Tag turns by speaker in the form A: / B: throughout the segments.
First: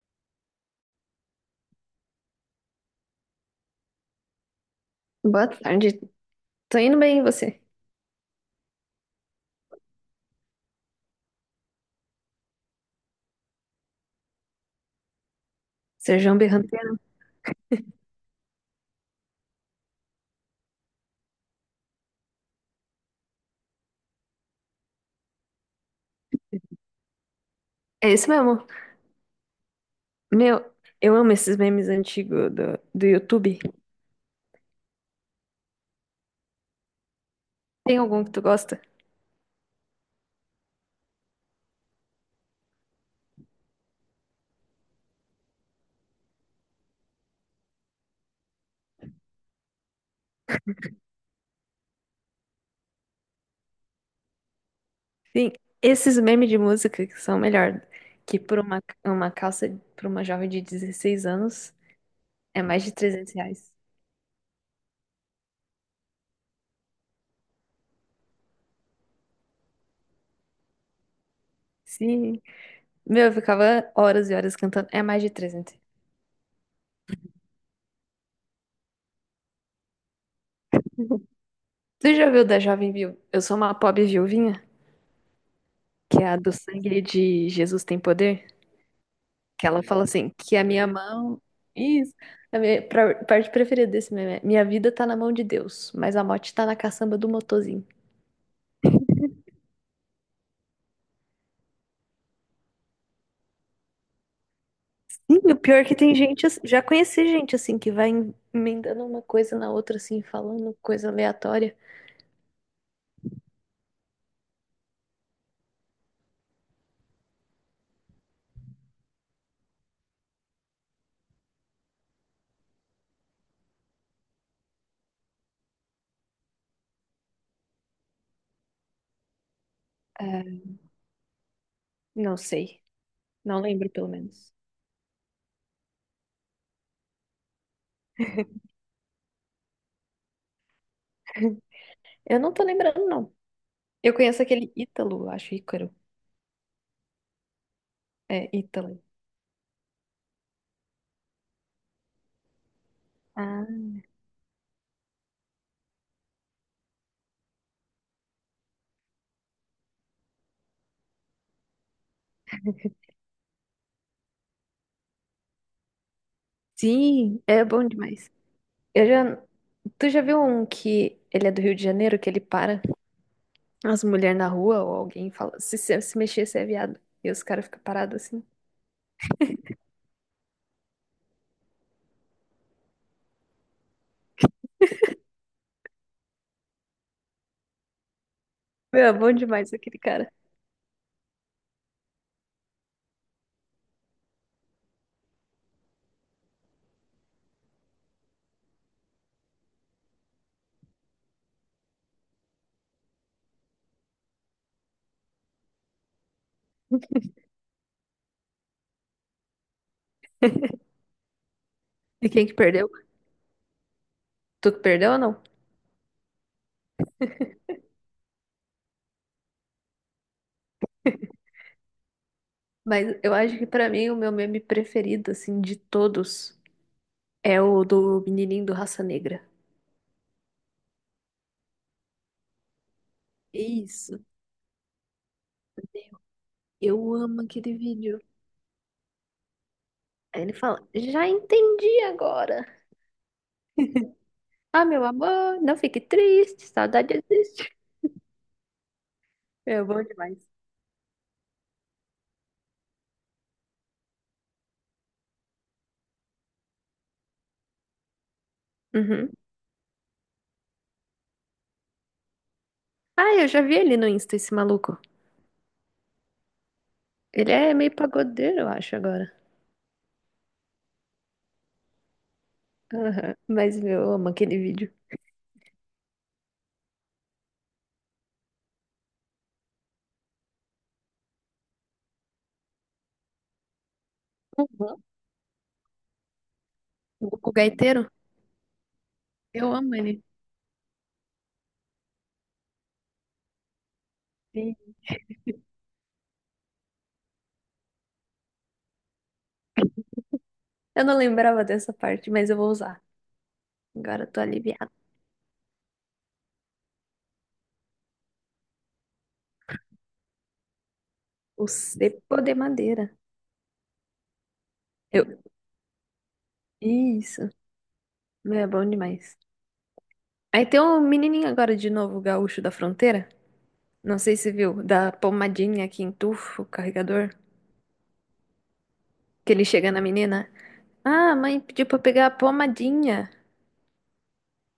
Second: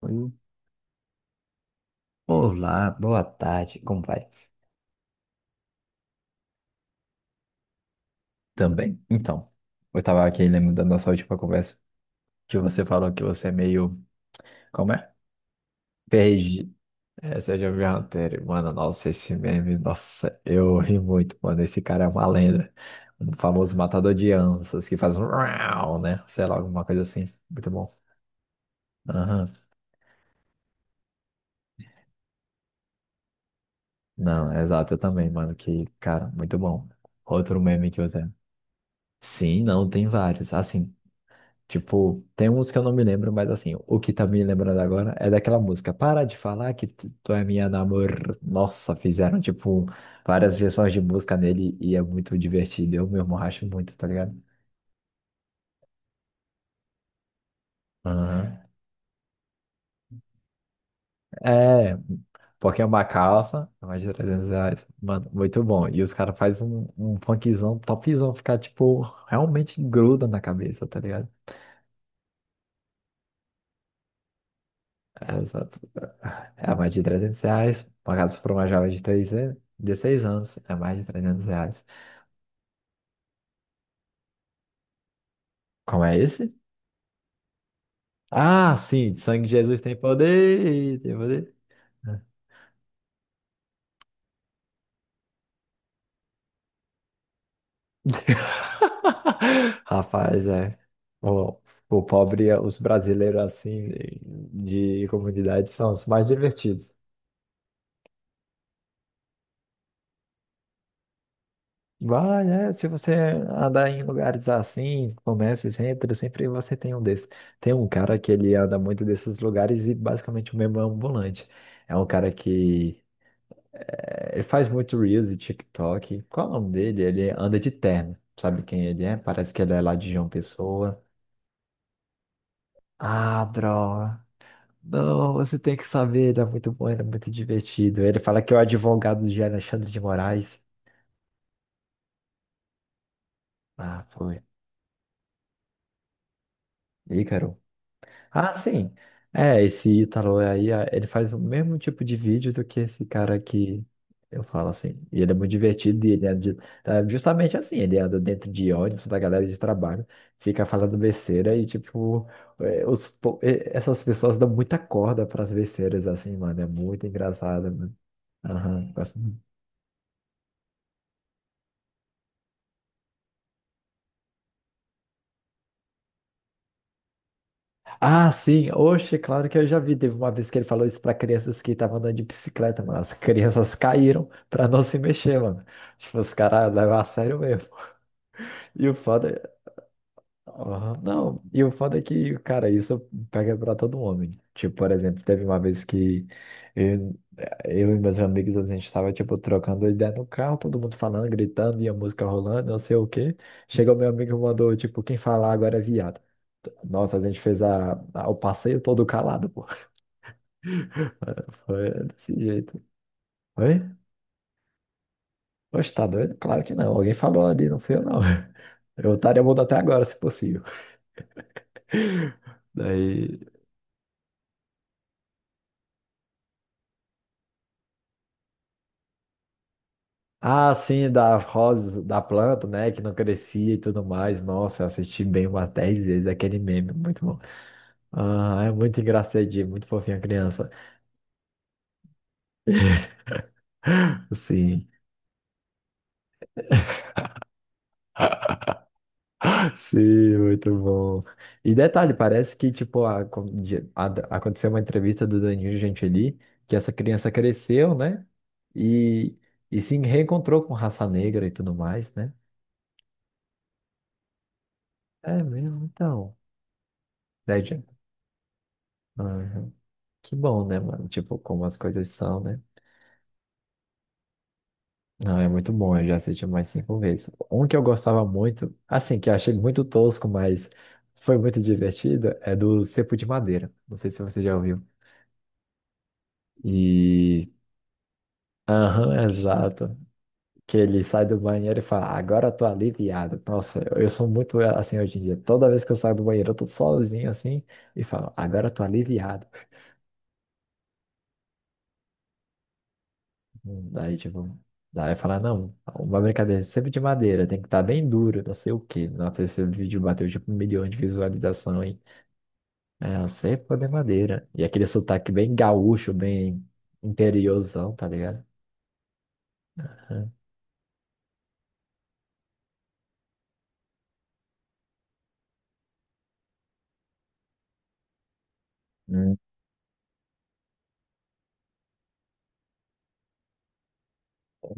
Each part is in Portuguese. A: Oi. Olá, boa tarde, como vai?
B: Boa tarde. Tô indo bem, e você?
A: Também. Então, eu tava aqui lembrando da nossa última conversa, que você falou que você é meio. Como é?
B: Serjão
A: PRG.
B: Berranteiro?
A: É, você já viu Hunter? Mano, nossa, esse meme, nossa, eu ri muito, mano. Esse cara é uma lenda. Um famoso matador de anças que faz um rau, né? Sei lá, alguma coisa assim. Muito bom.
B: É isso mesmo.
A: Aham.
B: Meu, eu amo esses memes antigos do YouTube.
A: Não, é exato, eu também, mano. Que, cara, muito bom. Outro meme
B: Tem
A: que
B: algum
A: você.
B: que tu gosta?
A: Sim, não, tem vários. Assim. Tipo, tem uns que eu não me lembro, mas assim, o que tá me lembrando agora é daquela música. Para de falar que tu é minha namor. Nossa, fizeram, tipo, várias versões de música nele e é muito divertido. Eu mesmo racho muito, tá ligado?
B: Sim, esses memes de música que são melhor que por
A: Aham.
B: uma calça pra uma jovem de 16 anos
A: É,
B: é
A: porque
B: mais
A: é
B: de
A: uma
B: 300
A: calça,
B: reais.
A: é mais de R$ 300. Mano, muito bom. E os caras fazem um funkzão topzão, ficar, tipo, realmente gruda na cabeça, tá ligado?
B: Sim. Meu, eu ficava horas e horas cantando. É mais de
A: É,
B: 300.
A: exato. É mais de R$ 300. Pagados por uma jovem de 3, 16 anos. É mais de R$ 300.
B: Tu já viu da Jovem Viu? Eu sou uma pobre viuvinha,
A: Como é
B: que é a do
A: esse?
B: sangue de Jesus tem poder?
A: Ah, sim. Sangue de
B: Que
A: Jesus
B: ela
A: tem
B: fala assim, que a minha
A: poder. Tem
B: mão.
A: poder.
B: Isso. A minha parte preferida desse meme é, minha vida tá na mão de Deus, mas a morte tá na caçamba do motorzinho.
A: Rapaz, é. O, o pobre, os brasileiros assim, de
B: Sim, o
A: comunidade,
B: pior é
A: são
B: que
A: os
B: tem
A: mais
B: gente, já
A: divertidos.
B: conheci gente assim, que vai emendando uma coisa na outra, assim, falando coisa aleatória.
A: Vai, né? Se você andar em lugares assim, comércios, centros, sempre você tem um desses. Tem um cara que ele anda muito desses lugares e basicamente o mesmo é um ambulante. É um cara que ele faz muito Reels e TikTok. Qual é o nome dele? Ele anda de terno. Sabe quem ele é? Parece que ele é lá de João
B: É,
A: Pessoa.
B: não sei.
A: Ah,
B: Não lembro, pelo
A: droga.
B: menos.
A: Não, você tem que saber. Ele é muito bom, ele é muito divertido. Ele fala que é o advogado de Alexandre de Moraes.
B: Eu não tô lembrando, não.
A: Ah,
B: Eu
A: foi.
B: conheço aquele Ítalo, eu acho, Ícaro.
A: Ícaro.
B: É,
A: Ah, sim.
B: Ítalo.
A: É, esse Ítalo é aí, ah, ele faz o mesmo tipo de vídeo do que esse cara
B: Ah.
A: que eu falo assim. E ele é muito divertido e ele é é justamente assim, ele anda dentro de ônibus da galera de trabalho, fica falando besteira e tipo, é, os é, essas pessoas dão muita corda para as besteiras assim, mano, é muito
B: Sim,
A: engraçado,
B: é bom
A: mano.
B: demais.
A: Aham,
B: Eu
A: gosto.
B: já... Tu já viu um que ele é do Rio de Janeiro, que ele para as mulheres na rua ou alguém fala, se mexer, você é viado. E os caras ficam parados
A: Ah,
B: assim.
A: sim. Oxe, claro que eu já vi. Teve uma vez que ele falou isso pra crianças que estavam andando de bicicleta, mano. As crianças caíram pra não se mexer, mano. Tipo, os caras levam a sério mesmo. E o
B: Meu, é bom
A: foda,
B: demais aquele cara.
A: aham. Não, e o foda é que, cara, isso pega pra todo homem. Tipo, por exemplo, teve uma vez que eu, eu e meus amigos, a gente tava, tipo, trocando ideia no carro, todo mundo falando, gritando, e a música rolando, não sei o quê. Chegou meu amigo e mandou, tipo, quem falar agora é viado. Nossa, a gente fez o passeio todo calado, pô. Foi
B: E
A: desse
B: quem que
A: jeito.
B: perdeu?
A: Oi?
B: Tu que perdeu ou não?
A: Poxa, tá doido? Claro que não. Alguém falou ali, não foi eu, não. Eu estaria mudo até agora, se possível.
B: Mas eu
A: Daí.
B: acho que pra mim o meu meme preferido, assim, de todos, é o do menininho do Raça Negra.
A: Ah, sim, da rosa, da planta, né? Que não crescia e tudo
B: Isso,
A: mais. Nossa, eu assisti bem umas 10 vezes aquele meme.
B: eu
A: Muito bom.
B: amo aquele vídeo.
A: Ah, é muito engraçadinho, muito fofinha a
B: Aí ele
A: criança.
B: fala, já entendi agora. Ah,
A: Sim.
B: meu amor, não fique triste, saudade existe. Meu, bom
A: Sim,
B: demais.
A: muito bom. E detalhe, parece que, tipo, aconteceu uma entrevista do Danilo Gentili, que essa criança cresceu, né?
B: Uhum.
A: E, e se reencontrou com raça negra e tudo mais, né?
B: Ah, eu já vi ele no Insta, esse maluco.
A: É mesmo, então.
B: Ele
A: Né,
B: é
A: Jean?
B: meio pagodeiro, eu acho, agora.
A: Aham. Que bom, né, mano? Tipo, como as coisas são, né?
B: Aham. Mas meu, eu amo aquele vídeo.
A: Não, é muito bom, eu já assisti mais cinco vezes. Um que eu gostava muito, assim, que eu achei muito tosco, mas foi muito divertido, é do Cepo de Madeira. Não sei se você já ouviu.
B: Uhum.
A: E.
B: Gugu Gaiteiro?
A: Aham,
B: Eu amo
A: exato.
B: ele.
A: Que ele sai do banheiro e fala, agora eu tô aliviado. Nossa, eu sou muito
B: Sim.
A: assim hoje em dia. Toda vez que eu saio do banheiro, eu tô sozinho assim e falo, agora eu tô aliviado.
B: Eu não lembrava dessa parte, mas eu vou usar.
A: Daí,
B: Agora eu tô
A: tipo,
B: aliviada.
A: daí fala, não, uma brincadeira sempre de madeira, tem que estar bem duro, não sei o quê. Nossa, esse vídeo bateu tipo 1 milhão de
B: O
A: visualizações.
B: cepo de madeira.
A: É, a cepa de madeira. E aquele
B: Eu...
A: sotaque bem gaúcho, bem
B: Isso.
A: interiorzão, tá ligado?
B: Meu, é bom demais.
A: É.
B: Aí tem um menininho agora de novo, gaúcho da fronteira. Não sei se viu, da pomadinha que entufa o carregador.
A: Hum.
B: Que ele chega na menina. Ah, a mãe pediu pra eu pegar a pomadinha.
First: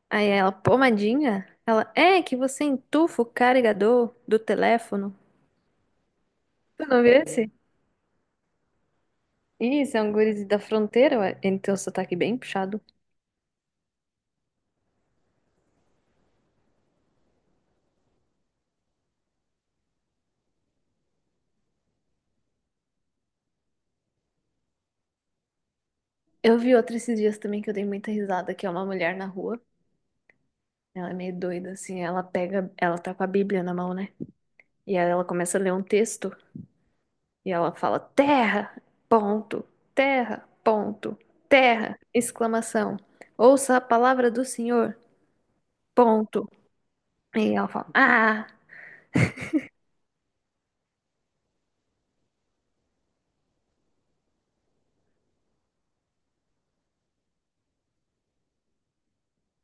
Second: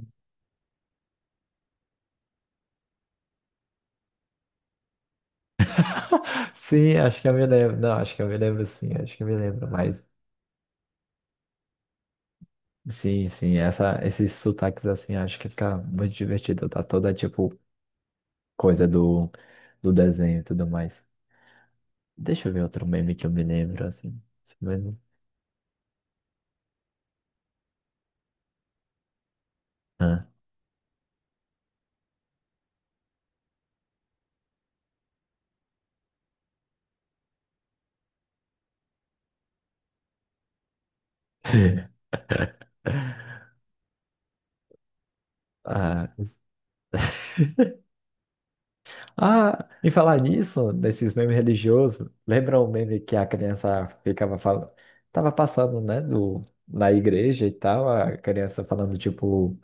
B: Aí ela, pomadinha? Ela, é que você entufa o carregador do teléfono. Tu
A: Sim,
B: não viu
A: acho que eu me
B: esse?
A: lembro. Não, acho que eu me lembro sim, acho que eu me lembro,
B: Ih,
A: mas.
B: são guris da fronteira, ué. Ele tem o sotaque bem puxado.
A: Sim, sim, essa, esses sotaques assim, acho que fica muito divertido. Tá toda tipo coisa do, do desenho e tudo mais. Deixa eu ver outro meme que eu me lembro, assim. Esse meme.
B: Eu vi outra esses dias também que eu dei muita risada, que é uma mulher na rua.
A: Ah.
B: Ela é meio doida, assim, ela pega, ela tá com a Bíblia na mão, né? E aí ela começa a ler um texto e ela fala: Terra, ponto, terra, ponto, terra, exclamação. Ouça a palavra do Senhor,
A: Ah,
B: ponto. E ela fala: Ah,
A: ah, e falar nisso, desses memes religiosos, lembra o meme que a criança ficava falando, tava passando, né, do, na igreja e tal, a criança falando, tipo,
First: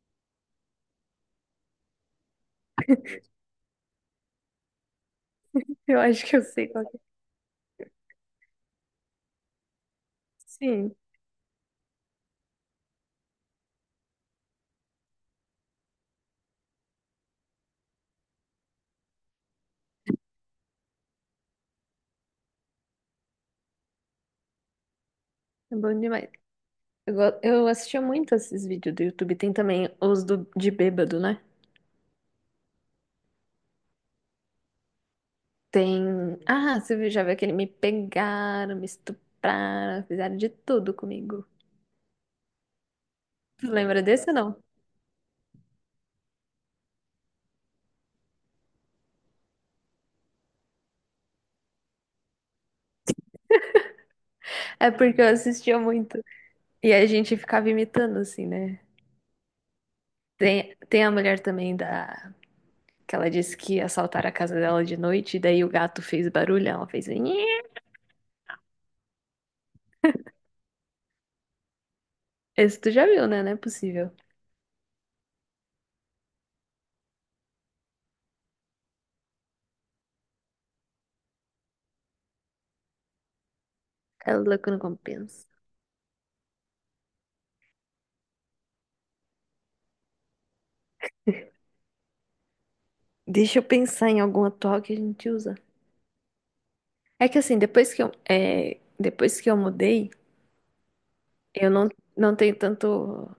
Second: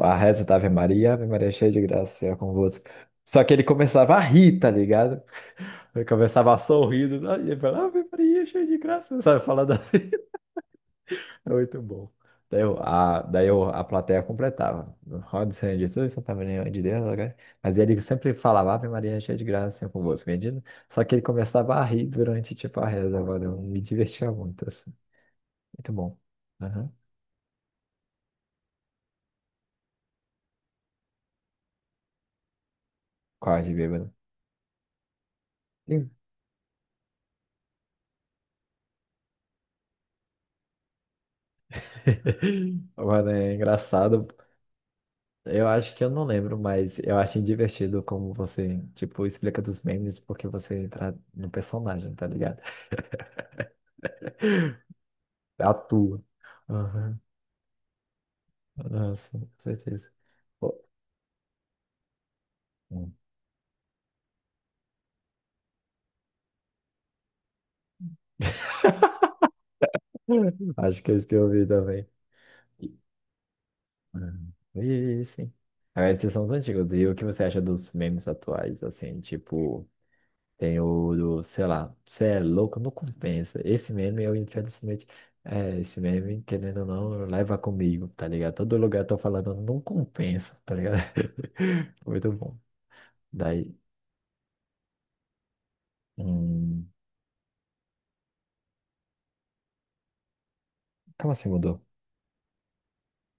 A: a reza da Ave Maria, Ave Maria é cheia de graça, Senhor é convosco. Só que ele começava a rir, tá ligado?
B: eu
A: Ele
B: acho que eu
A: começava a
B: sei qual que
A: sorrir,
B: é.
A: e ele falava, Ave Maria cheia de graça, sabe, falando assim.
B: Sim,
A: É muito bom. Daí, eu, a, a plateia completava. Roda Senhor Jesus, Santa Maria, Mãe de Deus. Ok? Mas ele sempre falava, Ave Maria, cheia de graça, Senhor é convosco, bendito. Só que ele começava a rir durante, tipo, a reza, mano. Eu me divertia muito, assim.
B: é
A: Muito
B: bom
A: bom.
B: demais.
A: Uhum.
B: Eu assistia muito esses vídeos do YouTube. Tem também os do, de bêbado, né?
A: Quase bêbado. Sim.
B: Tem. Ah, já viu aquele me pegaram, me estupraram, fizeram de tudo comigo.
A: Mano, é
B: Tu lembra
A: engraçado.
B: desse ou não?
A: Eu acho que eu não lembro, mas eu acho divertido como você, tipo, explica dos memes porque você entra no personagem, tá ligado?
B: É porque eu assistia muito.
A: Atua.
B: E a gente ficava imitando, assim, né?
A: Nossa, com certeza.
B: Tem,
A: Pô,
B: tem a mulher também da.
A: hum.
B: Que ela disse que assaltaram a casa dela de noite, e daí o gato fez barulho, ela fez. "Nhe".
A: Acho que é isso que eu ouvi também.
B: Esse tu
A: E,
B: já viu, né? Não é possível.
A: e sim. Agora, esses são os antigos. E o que você acha dos memes atuais? Assim, tipo, tem o do, sei lá, você é louco, não compensa. Esse meme,
B: É
A: eu
B: louco, não
A: infelizmente,
B: compensa.
A: é, esse meme, querendo ou não, leva comigo, tá ligado? Todo lugar eu tô falando, não compensa, tá ligado? Muito bom.
B: Deixa eu
A: Daí,
B: pensar em algum atual que a gente usa.
A: hum,
B: É que assim, depois que eu mudei,
A: como assim
B: eu
A: mudou?
B: não, não tenho tanto.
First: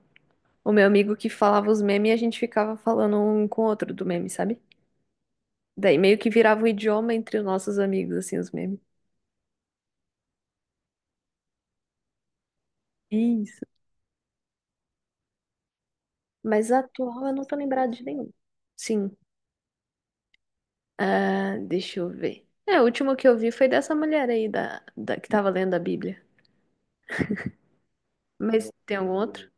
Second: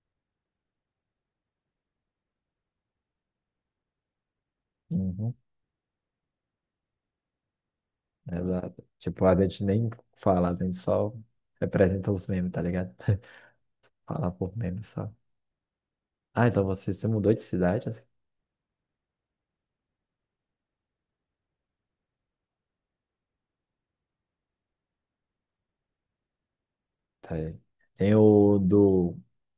B: O meu amigo que falava os memes e a gente ficava falando um com o outro do meme, sabe?
A: Uhum.
B: Daí meio que virava um idioma entre os nossos amigos, assim, os memes.
A: Exato. Tipo, a gente nem fala, a gente só representa os memes, tá ligado?
B: Isso.
A: Fala por memes só. Ah, então
B: Mas
A: você se
B: atual
A: mudou
B: eu
A: de
B: não tô
A: cidade?
B: lembrada de nenhum. Sim. Ah, deixa eu ver. É, o último que eu vi foi dessa mulher aí da que tava lendo a Bíblia.
A: Tá aí. Tem o
B: Mas tem algum
A: do
B: outro?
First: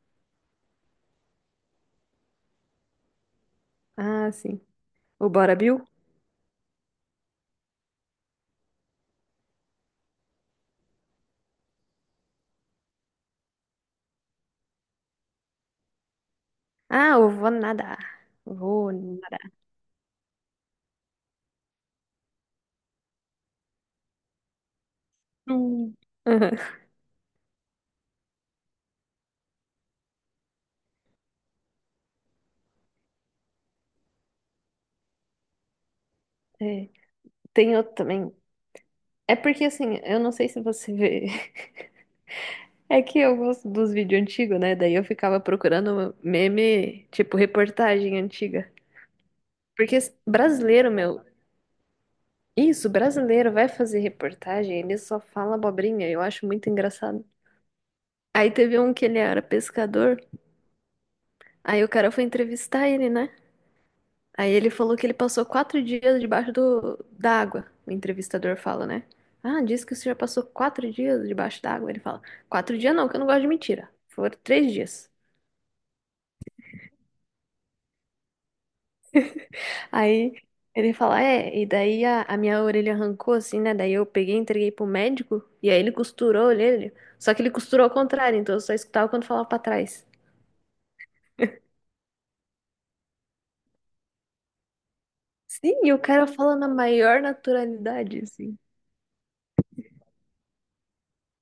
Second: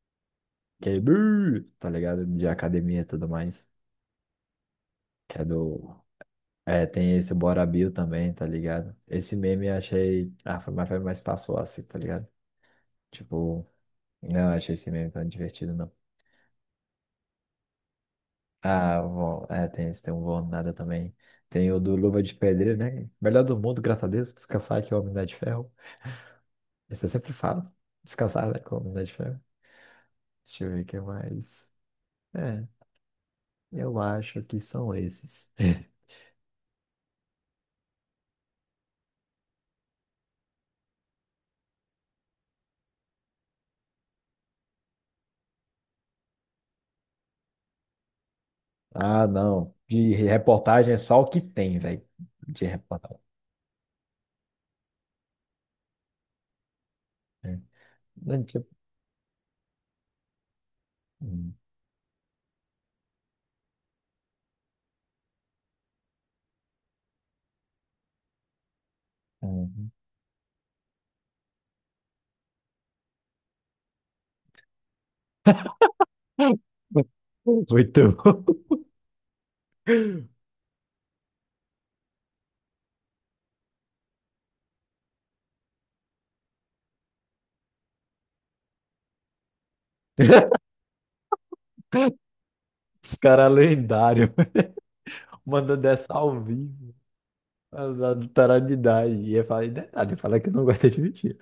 A: aquele brrr, tá ligado? De academia e tudo mais.
B: Ah, sim. O
A: Que é
B: Bora Bill?
A: do. É, tem esse Bora Bill também, tá ligado? Esse meme eu achei. Ah, foi mais passou assim, tá ligado? Tipo, não achei esse meme tão divertido, não.
B: Ah, eu vou nadar. Vou
A: Ah, bom,
B: nadar.
A: é, tem esse, tem um bom nada também. Tem o do Luva de Pedreiro, né? Melhor do mundo, graças a Deus, descansar que é o Homem de Ferro.
B: Hum. Aham.
A: Esse eu sempre falo, descansar né, que é o Homem de Ferro. Deixa eu ver o que mais. É, eu acho que são esses.
B: É, tem outro também. É porque assim, eu não sei se você vê. É que eu gosto dos vídeos antigos, né? Daí eu ficava procurando meme, tipo reportagem antiga.
A: Ah, não,
B: Porque
A: de
B: brasileiro,
A: reportagem é só
B: meu,
A: o que tem, velho, de
B: isso,
A: reportagem.
B: brasileiro vai fazer reportagem, ele só fala abobrinha, eu acho muito engraçado.
A: É. Não,
B: Aí
A: tipo,
B: teve um que ele era pescador,
A: hum,
B: aí o cara foi entrevistar ele, né? Aí ele falou que ele passou 4 dias debaixo da água. O entrevistador fala, né? Ah, disse
A: hum.
B: que o senhor passou 4 dias debaixo da água. Ele fala, 4 dias não, que eu não gosto de mentira. Foram 3 dias.
A: Muito bom.
B: Aí ele fala, é, e daí a minha orelha arrancou assim, né? Daí eu peguei, e entreguei pro médico, e aí ele costurou a orelha. Só que ele costurou ao contrário, então eu só escutava quando falava pra trás.
A: Os caras lendários,
B: Sim,
A: mandando
B: e o
A: essa
B: cara
A: ao
B: fala na
A: vivo.
B: maior
A: Azar
B: naturalidade, assim.
A: tarado de idade. E ia falar, e detalhe, falar que não gosta de mentir.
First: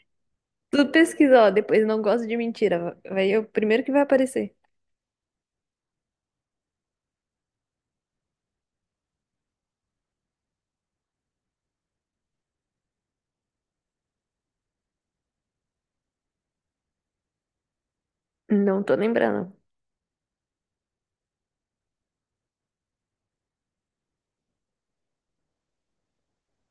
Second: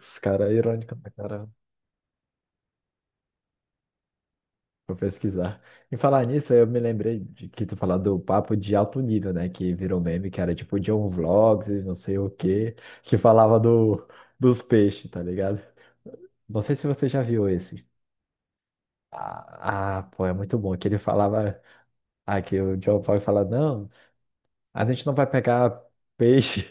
A: Os caras
B: Tu
A: irônicos pra
B: pesquisa,
A: cara.
B: ó, depois não gosto de mentira, vai é o primeiro que vai aparecer.
A: Vou pesquisar. Em falar nisso, eu me lembrei de que tu falou do papo de alto nível, né? Que virou meme, que era tipo John Vlogs e não sei o quê, que falava do, dos peixes, tá ligado? Não sei se você já viu esse.
B: Não tô lembrando.
A: Ah, ah, pô, é muito bom. Que ele falava. Ah, que o John Vlog fala: não, a gente não vai pegar peixe.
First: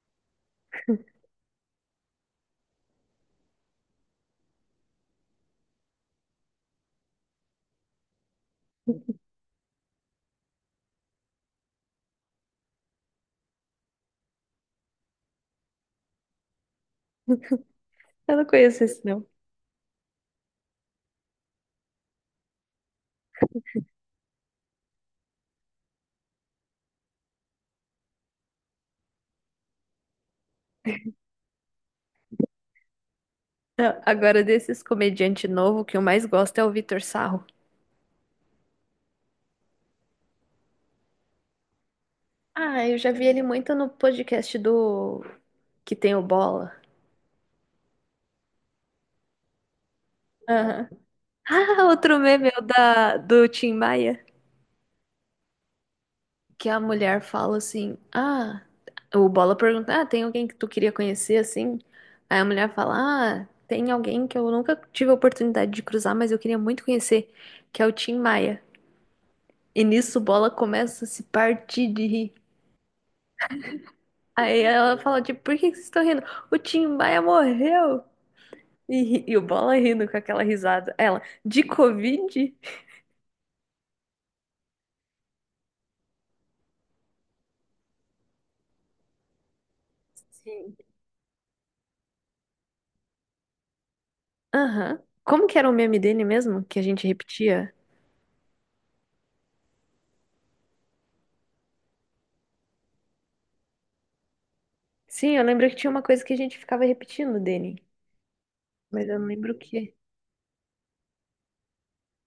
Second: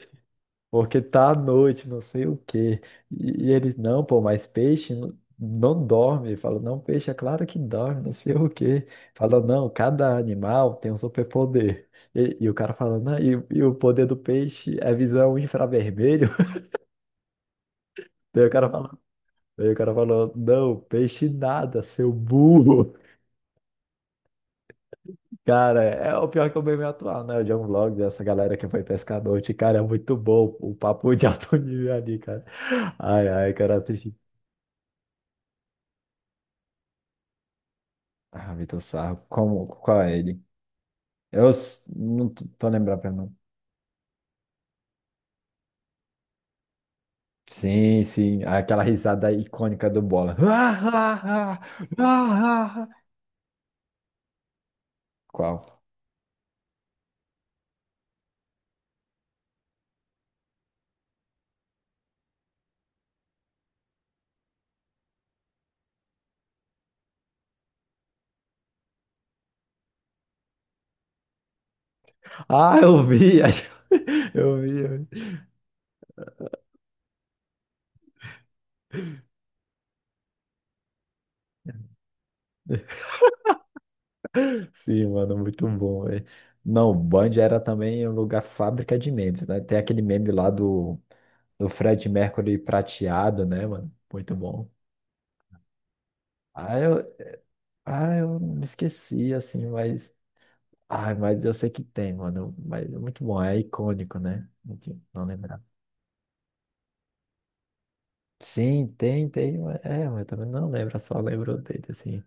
A: Porque tá à noite, não sei o quê. E eles, não, pô, mas peixe não, não dorme. Falou, não, peixe é claro que dorme, não sei o quê. Falou, não, cada animal tem um superpoder. E o cara falando, não, e o poder do peixe é visão infravermelho.
B: Eu
A: Daí
B: não
A: o cara
B: conheço
A: falou,
B: esse, não.
A: não, peixe nada, seu burro. Cara, é o pior que é o meme atual, né? O John Vlog dessa galera que foi pescar à noite. Cara, é muito bom o papo de alto nível ali, cara. Ai, ai, cara,
B: Não.
A: assisti.
B: Agora, desses comediante novo, o que eu mais gosto é o Vitor Sarro.
A: Ah, Vitor Sarro, como, qual é ele? Eu não tô
B: Ah, eu
A: lembrando pra
B: já vi
A: não.
B: ele muito no podcast do que tem o Bola.
A: Sim, sim, aquela risada icônica do Bola.
B: Aham.
A: Ah, ah,
B: Ah,
A: ah,
B: outro meme é o
A: ah, ah.
B: da, do Tim Maia,
A: Qual?
B: que a mulher fala assim, ah, o Bola pergunta, ah, tem alguém que tu queria conhecer, assim? Aí a mulher fala, ah, tem alguém que eu nunca tive a oportunidade de cruzar, mas eu queria muito conhecer, que é o Tim Maia. E nisso o Bola começa a se partir de rir.
A: Ah, eu vi, acho, eu
B: Aí
A: vi,
B: ela
A: eu
B: fala,
A: vi.
B: tipo, por que que vocês estão rindo? O Tim Maia morreu! E, e o Bola rindo com aquela risada. Ela, de Covid?
A: Sim, mano, muito bom, velho. Não, o Band era também um lugar fábrica de memes, né? Tem aquele meme lá
B: Sim.
A: do, do Fred Mercury prateado, né, mano? Muito bom.
B: Aham. Como que era o meme dele mesmo,
A: Ah,
B: que a gente
A: eu,
B: repetia?
A: eu me esqueci, assim, mas. Ai, mas eu sei que tem, mano. Mas é muito bom, é icônico, né? Enfim, não
B: Sim, eu
A: lembrar.
B: lembro que tinha uma coisa que a gente ficava repetindo dele,
A: Sim,
B: mas eu não
A: tem,
B: lembro
A: tem.
B: o
A: Mas,
B: quê.
A: é, mas também não lembro, só lembro dele, assim.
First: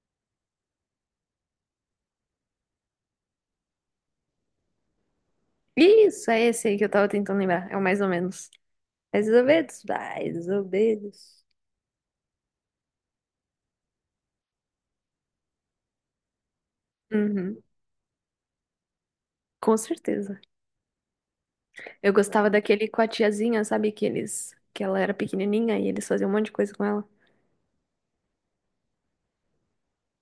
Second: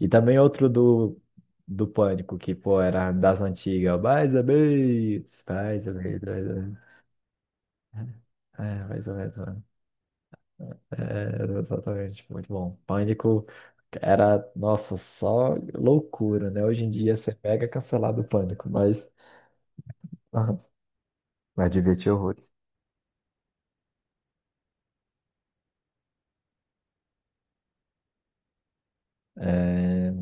A: E também outro do, do Pânico, que, pô, era das antigas. Mais ou menos, mais ou menos.
B: Isso, é
A: Mais ou
B: esse
A: menos.
B: aí que eu tava tentando lembrar. É o mais ou menos.
A: É, é, mais ou
B: Mais
A: menos,
B: ou
A: mano.
B: menos, mais ou
A: É,
B: menos.
A: é, exatamente, muito bom. Pânico era, nossa, só loucura, né? Hoje em dia você
B: Uhum,
A: pega cancelado o Pânico, mas...
B: com certeza.
A: Mas
B: Eu
A: divertia
B: gostava
A: horrores.
B: daquele com a tiazinha, sabe? Que eles, que ela era pequenininha e eles faziam um monte de coisa com ela.
A: É,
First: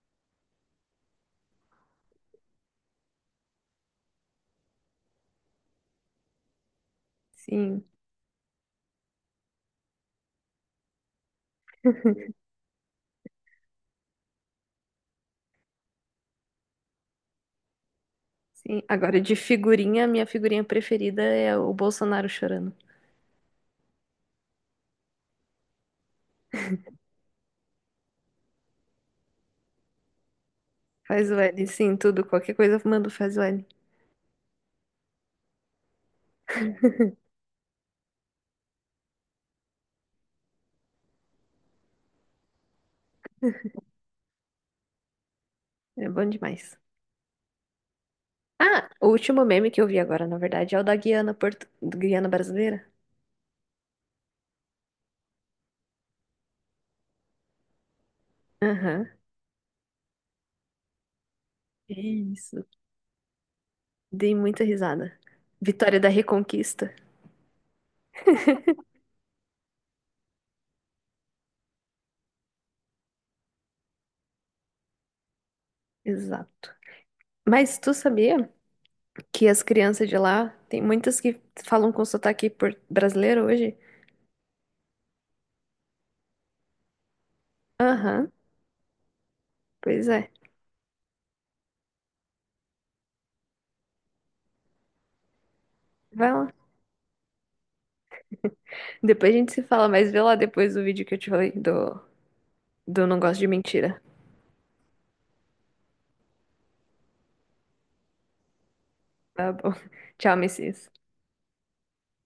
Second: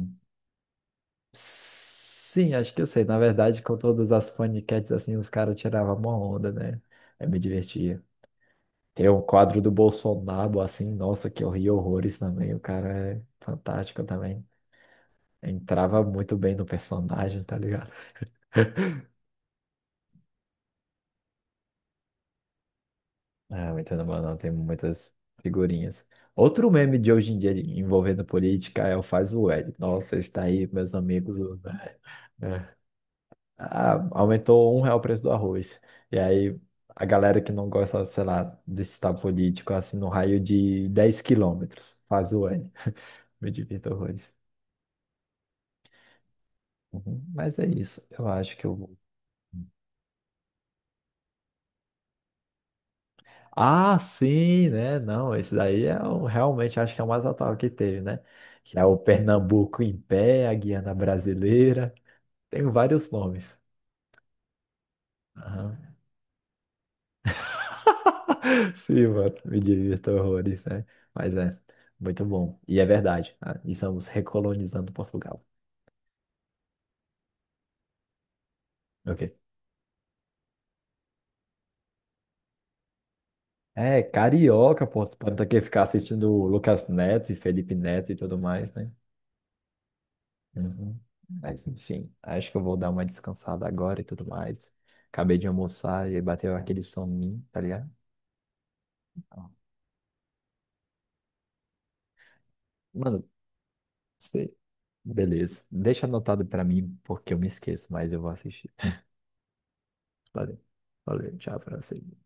A: sim, acho que eu sei. Na verdade, com todas as paniquetes assim, os caras tiravam uma onda, né? Eu me
B: Sim,
A: divertia. Tem um quadro do Bolsonaro, assim, nossa, que eu ri horrores também. O cara é fantástico também. Entrava muito bem no personagem, tá ligado?
B: sim. Agora, de figurinha, minha figurinha preferida é o Bolsonaro chorando.
A: Ah, muito no não, tem muitas figurinhas. Outro meme de hoje em dia envolvendo política é o Faz o L. Nossa, está aí, meus
B: Faz
A: amigos.
B: o
A: O.
B: L, sim, tudo, qualquer coisa eu mando faz o L.
A: Ah, aumentou R$ 1 o preço do arroz. E aí a galera que não gosta, sei lá, desse estado político, assim, no raio de 10 km, faz o N. Me divirto horrores.
B: É bom demais.
A: Uhum. Mas é isso, eu acho que eu
B: Ah,
A: vou.
B: o último meme que eu vi agora, na verdade, é o da Guiana, do Guiana brasileira.
A: Ah, sim, né? Não, esse daí é o, realmente acho que é o mais atual que teve, né? Que é o
B: Aham.
A: Pernambuco em pé, a Guiana Brasileira. Tem
B: Isso.
A: vários nomes.
B: Dei muita risada. Vitória da Reconquista.
A: Sim, mano, me divirto horrores, né? Mas é, muito bom. E é verdade, ah, estamos recolonizando Portugal.
B: Exato. Mas tu sabia
A: Ok.
B: que as crianças de lá, tem muitas que falam com sotaque brasileiro hoje?
A: É, carioca, pô, para não ter que ficar assistindo o Lucas Neto e Felipe Neto e
B: Aham,
A: tudo mais, né?
B: pois é.
A: Uhum. Mas enfim, acho que eu vou dar uma descansada agora e tudo mais. Acabei de almoçar e
B: Vai lá.
A: bateu aquele soninho, tá ligado?
B: Depois a
A: Ó,
B: gente se fala, mas vê lá depois o vídeo que eu te falei do, do Não
A: mano,
B: Gosto de Mentira.
A: você, beleza. Deixa anotado pra mim, porque eu me esqueço, mas eu vou assistir.
B: Tá bom. Tchau,
A: Valeu.
B: Messias.
A: Valeu, tchau pra você.